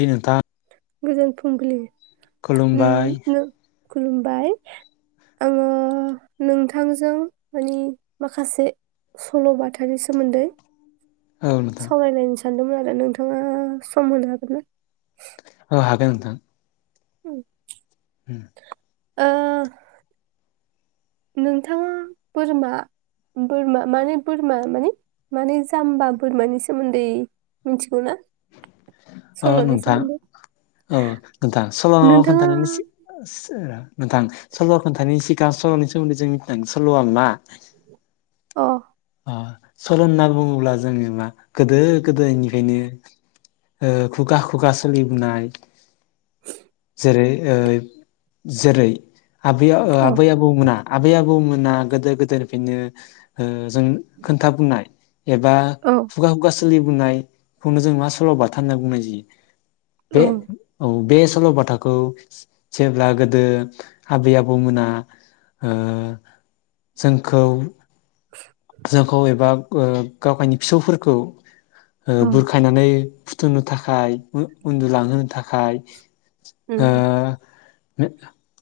बिनुथा गोजोन फुंबिलि उम खुलुमबाय नो- खुलुमबाय आङो नोंथांजों मानि माखासे सलबाथानि सोमोन्दै औ नोंथां सावरायलायनिसै सानदोंमोन आरो नोंथाङा सम होनो हागोन ना औ हागोन नोंथां उम उम ओ नोंथाङा बोरमा बोरमा माने बोरमा माने माने जाम्बा बोरमानि सोमोन्दै मिथिगौ ना [unintelligible] औ सल'नि नोंथां सोमोन्दै औ नोंथां सल नोंथाङा खोन्थानायनि सि सि ओ नोंथां सल खोन्थानायनि सिगां सलनि सोमोन्दै जों मिथिनांगोन सलआ मा अ अ सल होनना बुङोब्ला जोङो मा गोदो गोदोनिफ्रायनो ओ खुगा खुगा सोलिबोनाय जेरै ओ जेरै आबै ओ औ आबै आबौमोना आबै आ बौ मोना गोदो गोदायनिफ्रायनो ओ जों खोन्था बुनाय एबा औ खुगा खुगा सो सोलिबोननायखौनो जों मा सलबाथा होनना बुंनाय जायो बे औ बे स सलबाथाखौ जेब्ला गोदो आबै आबौमोना ओ जोंखौ जोंखौ एबा ओ गावगायनि फिसौफोरखौ ओ बुरखायनानै फुथुनो थाखाय उ-उन्दुलांहोनो थाखाय उम उ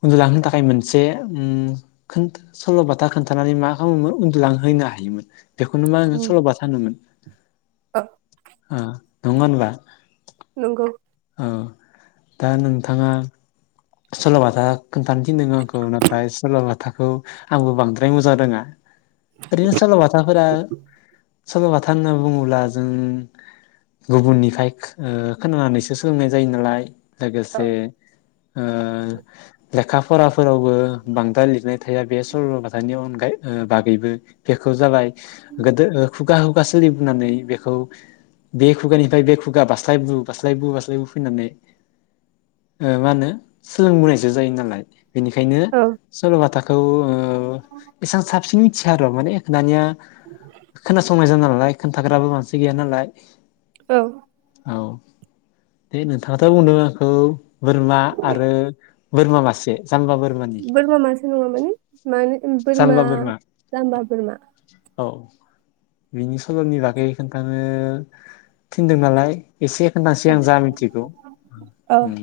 उन्दुलांहोनो थाखाय मोनसे उम खोन सलबाथा खोन्थानानै मा खालामोमोन उन्दुलांहोयो ना हायोमोन बेखौनो मा होनो औ सलबाथा होनोमोन औ ओ नङा होनबा नंगौ औ दा नोंथाङा सलबाथा खोनथानो थिनदों आंखौ नाथाय सलबा बाथाखौ आंबो बांद्राय मोजां रोङा ओरैनो सलबाथाफोरा सलबाथा होनना बुङोब्ला जों गुबुननिफ्राय खो ओ खोनानानैसो सोलोंनाय जायो नालाय औ लोगोसे ओ लेखा फराफोरावबो बांद्राय लिरनाय थाया बे सलबाथानि अनगायै बागैबो बेखौ जाबाय गोदो खुगा हुगा सोलिबोनानै बेखौ बे खुगानिफ्राय बे खुगा बास्लाय बु बास्लाय बु बास्लाय बु फैनानै ओ मा होनो सोलोंबोनायसो जायो नालाय बेनिखायनो औ सलबाथा [unintelligible] ओ एसां साबसिनि मिथिया आरो माने दानिया खोनासंनाय जाना नालाय खोन्थाग्राबो मानसि गैया नालाय औ औ दे नोंथाङाथ बुंदों आंखौ बोरमा बो बोरमा मासे जाम्बा बोरमानि बोरमा मासो नङा माने मानो बोरमा जाम्बा बोरमा औ बिनि सलनि बागै खोन्थानो थिनदों नालाय एसे खोनथासै आं जा मिथिगौ औ उम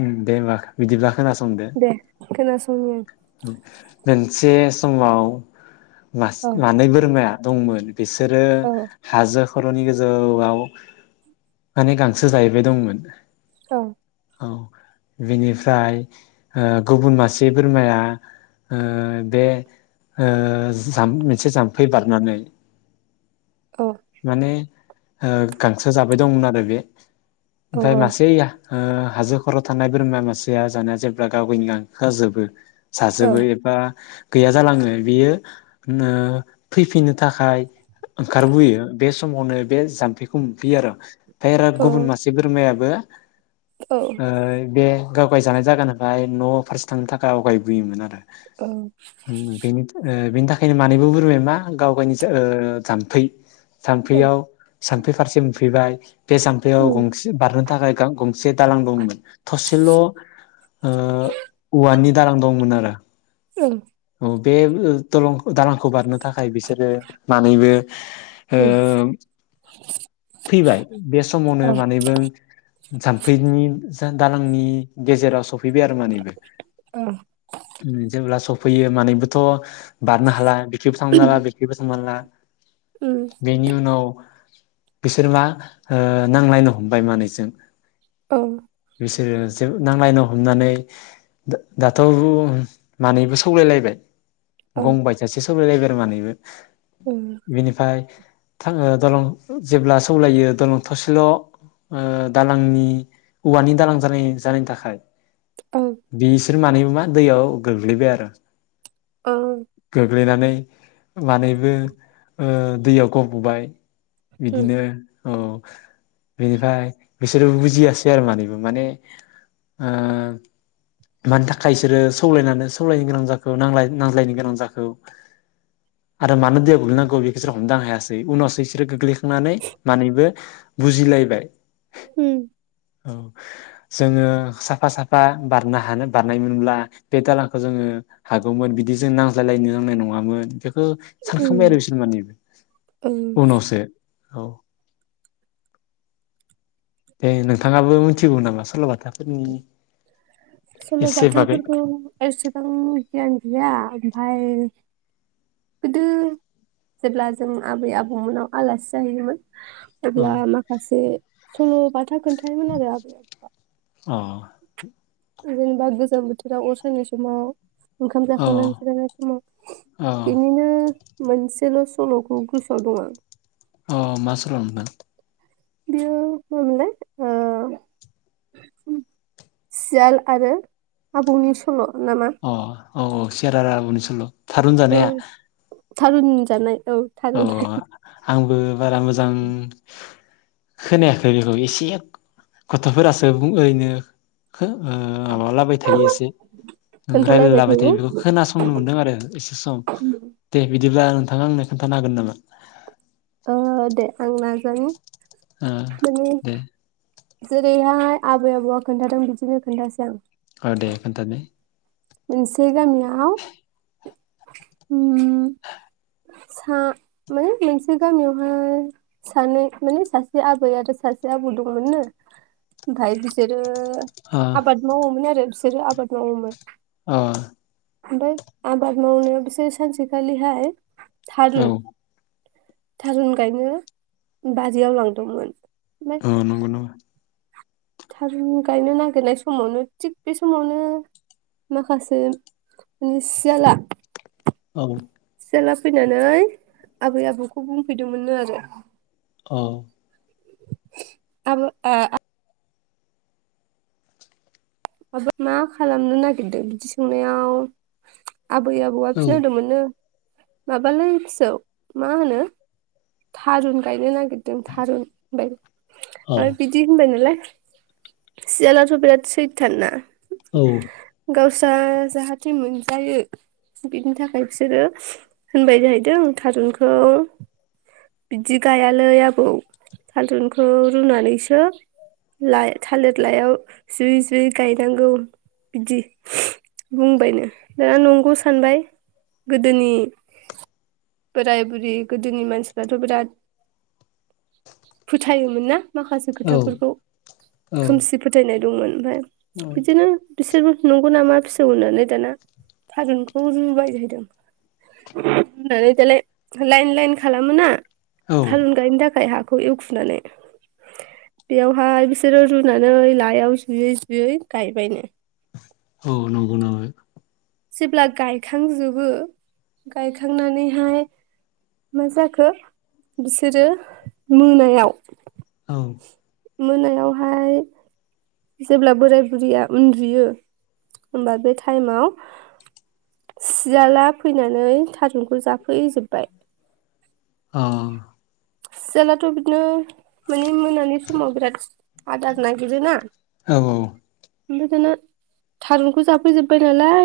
उम दे होनबा बिदिब्ला खोनासंदो दे खोनासंनि मोनसे समाव मास आं मानै बोरमाया दंमोन बिसोरो औ हाजो खरनि गोजौआव माने गांसो जाहैबाय दंमोन औ औ बेनिफ्राय ओ गुबुन मासे बोरमाया ओ बे ओ जाम मोनसे जाम्फै बारनानै औ माने ओ गांसो जाबाय दंमोन आरो बे औ ओमफ्राय मासेया ओ हाजो खराव थानाय बोरमा मासेया जानाया जेब्ला गाव गावनि गांखोआ जोबो औ साजोबो एफा गैया जालाङो बियो ओ फैफिननो थाखाय ओंखारबोयो बे समावनो बे जाम्फैखौ मोनफैयो आरो ओमफाय रो औ गुबुन मासे बोरमाया औ [unintelligible] ओइ बे गावगाय जानाय जायगानिफ्राय न फारसे थांनो थाखाय आवगायबोयोमोन आरो औ उम बेनि ओ बिनि थाखायनो मानैबो बुरबाय मा गाव गावनि ओ जानथै औ सानफैयाव सानफै फारसे मोनफैबाय बे जामफैयाव उम गंसे बारनो थाखाय गां-गंसे दालां दंमोन थसेल ओ औवानि दालां दंमोन आरो औ औ बे ओ दलं दालां खौ बारनो थाखाय बिसोरो मानैबो ओ उम फैबाय बे समावनो औ मानैबो जामफैनि दा-दालांनि गेजेराव सफै फैबाय आरो मानैबो जेब्ला सफ फैयो मानैबोथ बारनो हाला बेखिबो थांनो हाला बेखिबो थांनो हाला उम बेनि उनाव बिसोर मा ओ नांलायनो हमबाय मानैजों औ बिसोरो ज नांलायनो हमनानै दा-दाथ ओ मानैबो स सौलायलायबाय औ गं बायजासे सौलायलायबाय आरो मानैबो उम बिनिफाय थां दलं जेब्ला सौलायो दलं थसेल ओ दालांनि औवानि दालां जानाय-जानायनि थाखाय औ बिसोर मानैबो मा दैयाव गोग्लैबाय आरो औ गोग्लैनानै मानैबो दैयाव ओ गबबाय उम बिदिनो औ बेनिफ्राय बिसोरो बुजियासैआरो मानैबो माने ओ मानि थाखाय बिसोरो सौलायनानै सौलायनो गोनां जाखो खौ नांलाय-नांज्लायनो गोनां जाखो आरो मानो दैया गोल्लैनांगौ जाखो बेखौ बेसोरो हमदांनो हायासै उनावसो इसोरो गोग्लैखांनानै मानैबो बुजिलायबाय होम औ जोङो साफा साफा बारनो हानो बारनायमोनब्ला बे दालांखौ जोङो हागौमोन बिदि जों नांज्लायलायनो नांनाय नङामोन बे ओ सानखांबाय आरो उम बिसोर माने उम उनावसो औ दे नोंथाङाबो मिथिगौ नामा सलबाथाफोरनि सल एसे बागै बाथाफोरफोरखौ एसेबां गियान गैया ओमफफाय गोदो जेब्ला जों आबै आबौमोनाव आलासि जाहैयोमोन औ अब्ला माखासे सल' बाथा खोन्थायोमोन आरो आबौआ अ जेनेबा गोजां बोथोराव अर‌ सायनाय समाव ओंखाम अ जाखांनानै जिरायनाय समाव अ बिनिनो मोनसेल सलखौ गोसोआव दं आं अ मासलमोन बियो मामोनलाय ओ सियाल आरो आबौनि सल' नामा अ औ औ सियाल आरो आबौनि सल' थारुन औ जानाया थारुन जानाय औ थारुन आंबो बारा मोजां खोनायाखै बेखौ एसे गथफोरासो बुंङो ओैरैनो माबा लाबाय थायो एसे रायलायलाबाय थायो बेखौ खोनासंनो मोनदों आरो एसे सम दे बिदि बिदिब्ला नोंथाङा आंनो खोनन्थानो हागोन नामा ओ दे आं नाजानि हो माने दे जेरैहाय आबै आबौआ खोन्थादों बिदिनो खोन्थासै आं औ दे खोन्थ नाय मोनसे गामियाव ओम सा माने मोनसे गामियावहाय सानै माने सासे आबै आरो सासे आबौ दंमोननो ओमफफाय बिसोरो अ आबाद मावोमोन आरो बिसोरो आबाद मावोमोन अ ओमफ्राय आबाद मावनायाव बिसोर सानसेखालि हाय औ थारुन गायनो बारियाव लांदोंमोन ओमफाय औ नंगौ नामा थारुन गायनो नागिरनाय समावनो थिग बे समावनो माखासे माने सियाला औ सियाला फैनानै आबै आबौखौ बुंफैदोंमोननो आरो औ आब [inaudible] आ मा [inaudible] बा मा खालामनो नागिरदों बिदि सोंनायाव आबै आबौआ फिनोदोंमोननो माबालाय फिसौ मा होनो थारुन गायनो नागिरदों थारुन होनबाय औ आरो बिदि होनबाय नालाय सियालाथ बिराद सै थानना औ गावस्रा जाहाथे मोनजायो बिनि थाखाय फिसोरो होनबाय जाहैदों थारुनखौ बिदि गायालै आबौ थादुनखौ रुनानैसो लाइ थालिर लाइयाव जुयै जुयै गायनांगौ बिदि [unintelligible] बुंबायनो दा नंगौ सानबाय गोदोनि बोराय बुरि गोदोनि मानसि थ बिराद फोथायोमोन ना माखासे खोथाफोरखौ औ खोमसि फोथायनाय दंमोन ओमफाय बिदिनो बिसोरबो नंगौ नामा फिसौ होननानै दाना थारुनखौ रुबाय जाहैदों रुनानै दालाय लाइन लाइन खालाम [unintelligible] औ थालुन गायनो थाखाय हा बेखौ एवखुनानै बेयावहाय बिसोरो रुनानै लायाव जुयै जुयै गायबायनो औ नंगौ [unintelligible] जेब्ला गायखांजोबो गायखांनानैहाय मा जाखो बिसोरो मोनायाव औ मोनायावहाय जेब्ला बोराय बुरैया उन्दुयो होमबा बे टाइमाव सियाला फैनानै थारुनखौ जाफैजोबबाय अ सियालाथ बिदिनो मानि मोनानि समाव बिराद आदार नागिरोना अ औ औ ओमफाय दाना थारुनखौ जाफैजोबबाय नालाय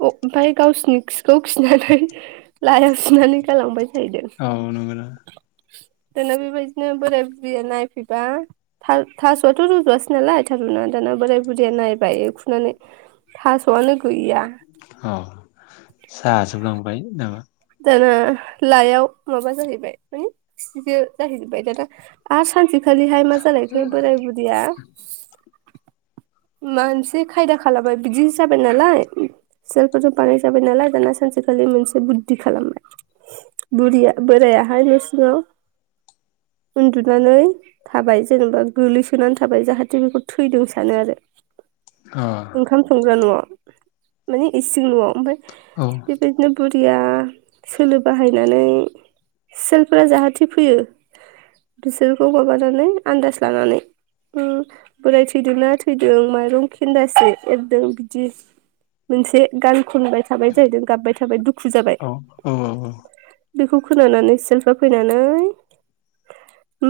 अ ओमफाय गावसिनि खिखौ खिनानै लाइयाव सुनानै गालांबाय जाहैदों औ नंगौ [inaudible] दाना बेबायदिनो बोराय बुरिया नायफैबा था-थासआथ रजवासै नालाय थारुनानै दाना बोराय बुरिया नायबाय ए नानै थासआनो गैया अ [unintelligible] बाय नाङा दाना लाइआव माबा जाहैबाय माने खिसो जाहैजोबबाय दाना आरो सानसेखा खालिहाय मा जालायखो बोराय बुरिया मानसे खायदा खालाबाय बिदिनो जाबाय नालाय सियालफोरजों बानाय जाबाय नालाय दाना सानसेखालि मोनसे बुद्धि खालामबाय बुरिया बोरायाहाय न सिङाव उन्दुनानै थाबाय जेनेबा गोलैसोनानै थाबाय जाहाथे बेखौ थैदों सानो आरो अ ओंखाम संग्रा न आव माने इसिं न आव ओमफाय औ बेफोरनो बु बुरिया सोलो बाहायनानै सेलफोरा जाहाथे फैयो बिसोरखौ माबानानै आन्दाज लानानै ओम बोराय थैदोंना थैदों दों माइरं खेन्दासे एरदों बिदि मोनसे गान खनबाय थाबाय जाहैदों गाबबाय थाबाय दुखु जाबाय औ औ औ बेखौ खोनानानै सेलफ्रा फैनानै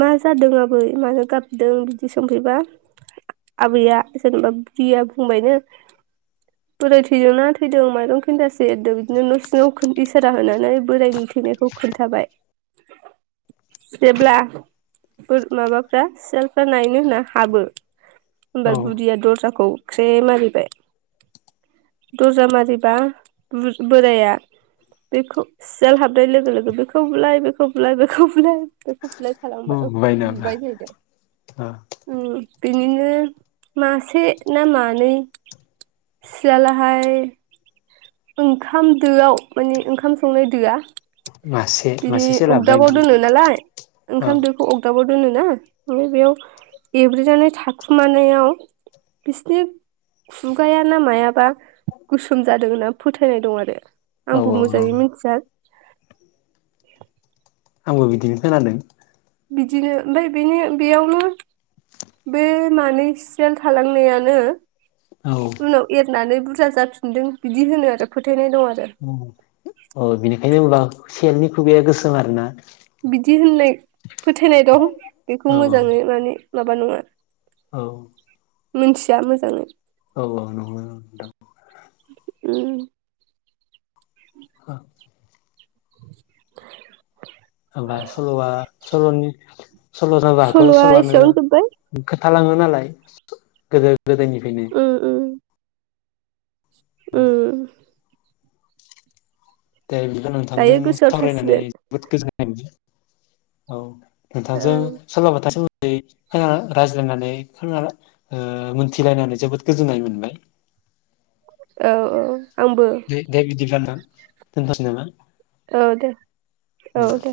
मा जादों आबै मानो गाबदों बिदि संफैबा आबैया जेनेबा बुरिया बुंबायनो बोराय थैदोंना थैदों माइरं खेनदासे एरदों बिदिनो न सिंआव खन एसे सेजा होनानै बोरायनि थैनायखौ खोन्थाबाय जेब्ला बोर माबाफ्रा सेलफ्रा नायनो होनना हाबो होमबा औ बुदिया दरजाखौ ख्रे मारिबाय दर्जा मारिबा बु बोराया बेखौ सियाल हाबनाय लोगो लोगो बेखौ बुलाय बेखौ बुलाय बेखौ बुलाय बेखौ बुंलाय खालामबाय बुंबाय नामा नुबाय जाहैदों। अ उम बेनिनो मासे ना मानै सियालाहाय ओंखाम दोआव माने ओंखाम संनाय दोआ मासे बिनि मासेसो लाबोबाय अगदाबाव दोनो नालाय औ ओंखाम दोखौ अगदाबाव होनोना ओमफाय बेयाव एब्रेनानै थाखुमानायाव बिसिनि खुगाया ना मायाबा गोसोम जादों होनना फोथायनाय दं आरो औ आंबो औ औ मोजाङै मिन्थिया [inaudible] [inaudible] आंबो बिदिनो खोनादों बिदिनो ओमफ्राय बेनो बेयावनो बे मानै सियाल थालांनायानो औ उनाव एरनानानैै बुर रजा जाफिनदों बिदि होनो आरो फोथायनाय दं आरो औ औ बिनिखायनो उनाव सेलनि खुगाया गोसोम आरोना बिदि होननाय फोथायनाय दं औ बेखौ मोजाङै माने माबा नङा औ मोनथिया मोजाङै औ औ [unintelligible] ओम [unintelligible] [inaudible] होमबा सलआ सलनि सल जाबाखौ सल'आ सलआनो एसेयावनो जोब्बाय [unintelligible] थालाङो नालाय गोदो गोदोनिफायनो ओम दे बिदिब्ला नोंथांदों दायो गोसोआव सावरायनानै थासिगोन जोबोद गोजोननाय [unintelligible] औ नोंथांजों ओं सलबाथा सो ऐ खोनाला रायज्लायनानै खोनाला ओ मोनथिलायनानै जोबोद गोजोननाय मोनबाय औ औ आंबो दै दे बिदिब्ला नोंथा दोनथसै नामा औ दे औ दे